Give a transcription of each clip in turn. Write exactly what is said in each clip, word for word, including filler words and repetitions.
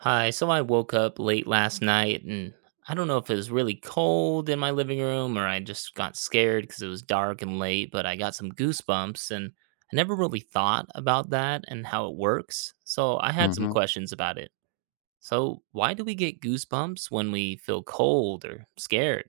Hi, so I woke up late last night and I don't know if it was really cold in my living room or I just got scared because it was dark and late, but I got some goosebumps and I never really thought about that and how it works. So I had some Hmm. questions about it. So, why do we get goosebumps when we feel cold or scared?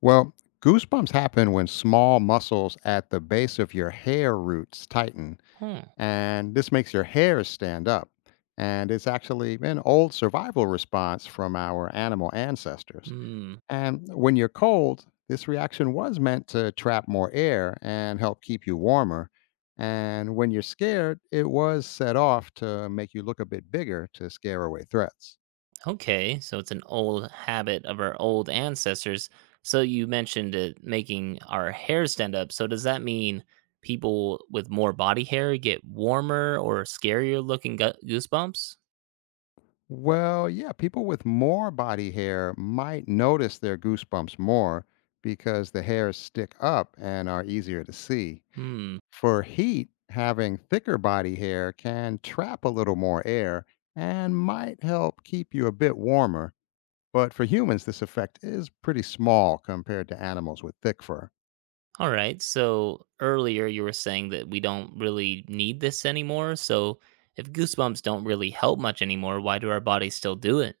Well, goosebumps happen when small muscles at the base of your hair roots tighten, Hmm. and this makes your hairs stand up. And it's actually an old survival response from our animal ancestors. Hmm. And when you're cold, this reaction was meant to trap more air and help keep you warmer. And when you're scared, it was set off to make you look a bit bigger to scare away threats. Okay, so it's an old habit of our old ancestors. So you mentioned it making our hair stand up. So does that mean people with more body hair get warmer or scarier looking gu- goosebumps? Well, yeah, people with more body hair might notice their goosebumps more because the hairs stick up and are easier to see. Hmm. For heat, having thicker body hair can trap a little more air and might help keep you a bit warmer. But for humans, this effect is pretty small compared to animals with thick fur. All right. So earlier you were saying that we don't really need this anymore. So if goosebumps don't really help much anymore, why do our bodies still do it?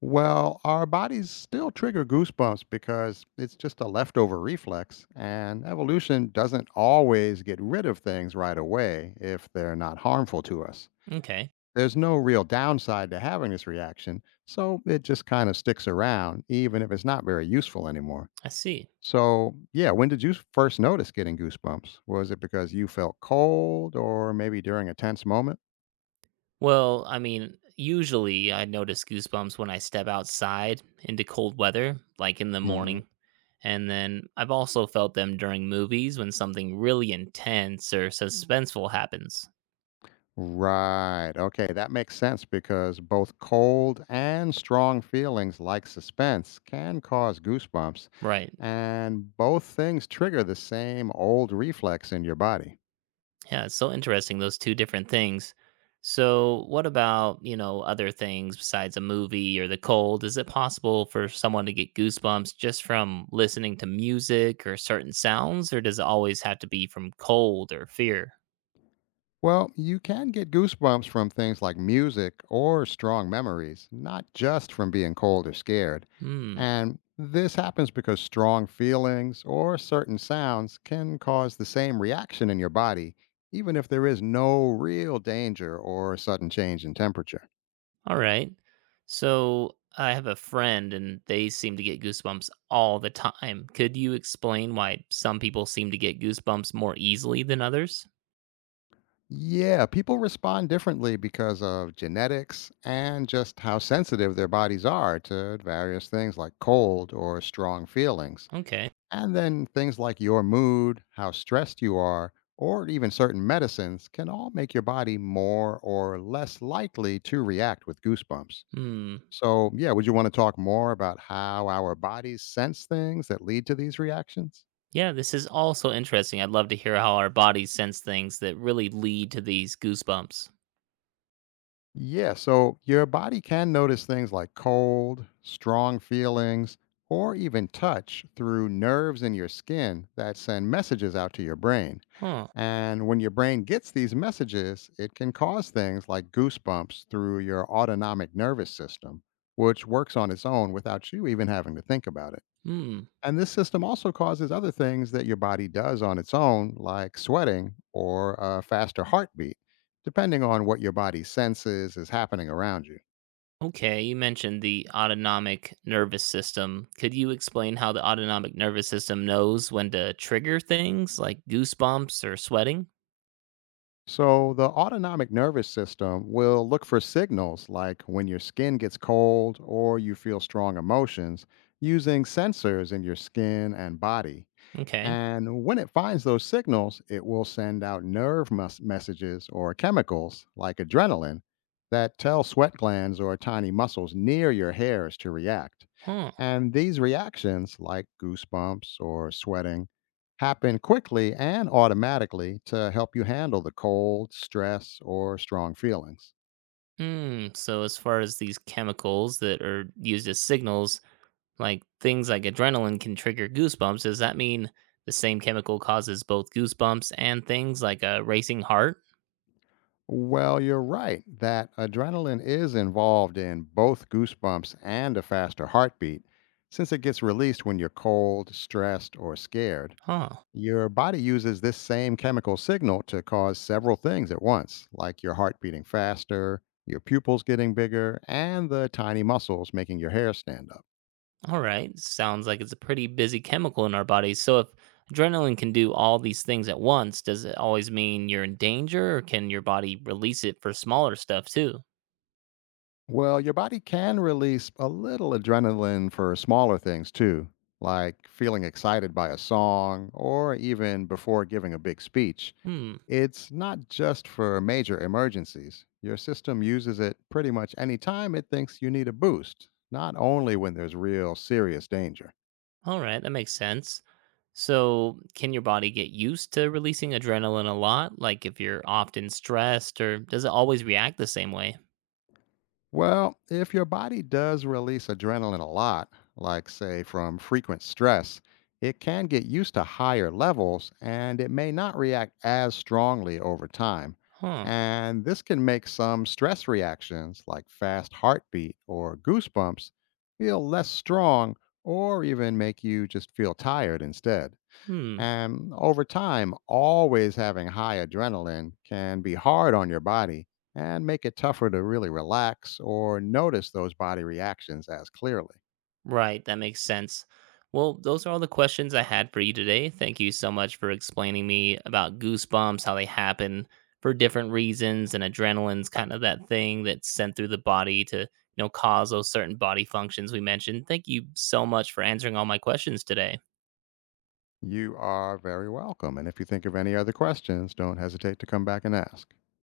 Well, our bodies still trigger goosebumps because it's just a leftover reflex, and evolution doesn't always get rid of things right away if they're not harmful to us. Okay, There's no real downside to having this reaction, so it just kind of sticks around, even if it's not very useful anymore. I see. So, yeah, when did you first notice getting goosebumps? Was it because you felt cold or maybe during a tense moment? Well, I mean, usually I notice goosebumps when I step outside into cold weather, like in the morning. And then I've also felt them during movies when something really intense or Mm. suspenseful happens. Right. Okay, that makes sense because both cold and strong feelings like suspense can cause goosebumps, Right. and both things trigger the same old reflex in your body. Yeah, it's so interesting, those two different things. So, what about, you know, other things besides a movie or the cold? Is it possible for someone to get goosebumps just from listening to music or certain sounds, or does it always have to be from cold or fear? Well, you can get goosebumps from things like music or strong memories, not just from being cold or scared. Hmm. And this happens because strong feelings or certain sounds can cause the same reaction in your body, even if there is no real danger or a sudden change in temperature. All right. So I have a friend and they seem to get goosebumps all the time. Could you explain why some people seem to get goosebumps more easily than others? Yeah, people respond differently because of genetics and just how sensitive their bodies are to various things like cold or strong feelings. Okay. And then things like your mood, how stressed you are, or even certain medicines can all make your body more or less likely to react with goosebumps. Hmm. So, yeah, would you want to talk more about how our bodies sense things that lead to these reactions? Yeah, this is also interesting. I'd love to hear how our bodies sense things that really lead to these goosebumps. Yeah, so your body can notice things like cold, strong feelings, or even touch through nerves in your skin that send messages out to your brain. Huh. And when your brain gets these messages, it can cause things like goosebumps through your autonomic nervous system, which works on its own without you even having to think about it. Hmm. And this system also causes other things that your body does on its own, like sweating or a faster heartbeat, depending on what your body senses is happening around you. Okay, you mentioned the autonomic nervous system. Could you explain how the autonomic nervous system knows when to trigger things like goosebumps or sweating? So, the autonomic nervous system will look for signals like when your skin gets cold or you feel strong emotions using sensors in your skin and body. Okay. And when it finds those signals, it will send out nerve mus- messages or chemicals like adrenaline that tell sweat glands or tiny muscles near your hairs to react. Huh. And these reactions, like goosebumps or sweating, happen quickly and automatically to help you handle the cold, stress, or strong feelings. Mm, so as far as these chemicals that are used as signals, like things like adrenaline can trigger goosebumps, does that mean the same chemical causes both goosebumps and things like a racing heart? Well, you're right that adrenaline is involved in both goosebumps and a faster heartbeat, since it gets released when you're cold, stressed, or scared. Huh. Your body uses this same chemical signal to cause several things at once, like your heart beating faster, your pupils getting bigger, and the tiny muscles making your hair stand up. All right. Sounds like it's a pretty busy chemical in our bodies. So if adrenaline can do all these things at once, does it always mean you're in danger or can your body release it for smaller stuff too? Well, your body can release a little adrenaline for smaller things too, like feeling excited by a song or even before giving a big speech. Hmm. It's not just for major emergencies. Your system uses it pretty much any time it thinks you need a boost, not only when there's real serious danger. All right, that makes sense. So, can your body get used to releasing adrenaline a lot? Like if you're often stressed, or does it always react the same way? Well, if your body does release adrenaline a lot, like say from frequent stress, it can get used to higher levels and it may not react as strongly over time. Huh. And this can make some stress reactions, like fast heartbeat or goosebumps, feel less strong or even make you just feel tired instead. Hmm. And over time, always having high adrenaline can be hard on your body and make it tougher to really relax or notice those body reactions as clearly. Right, that makes sense. Well, those are all the questions I had for you today. Thank you so much for explaining me about goosebumps, how they happen for different reasons, and adrenaline's kind of that thing that's sent through the body to, you know, cause those certain body functions we mentioned. Thank you so much for answering all my questions today. You are very welcome. And if you think of any other questions, don't hesitate to come back and ask.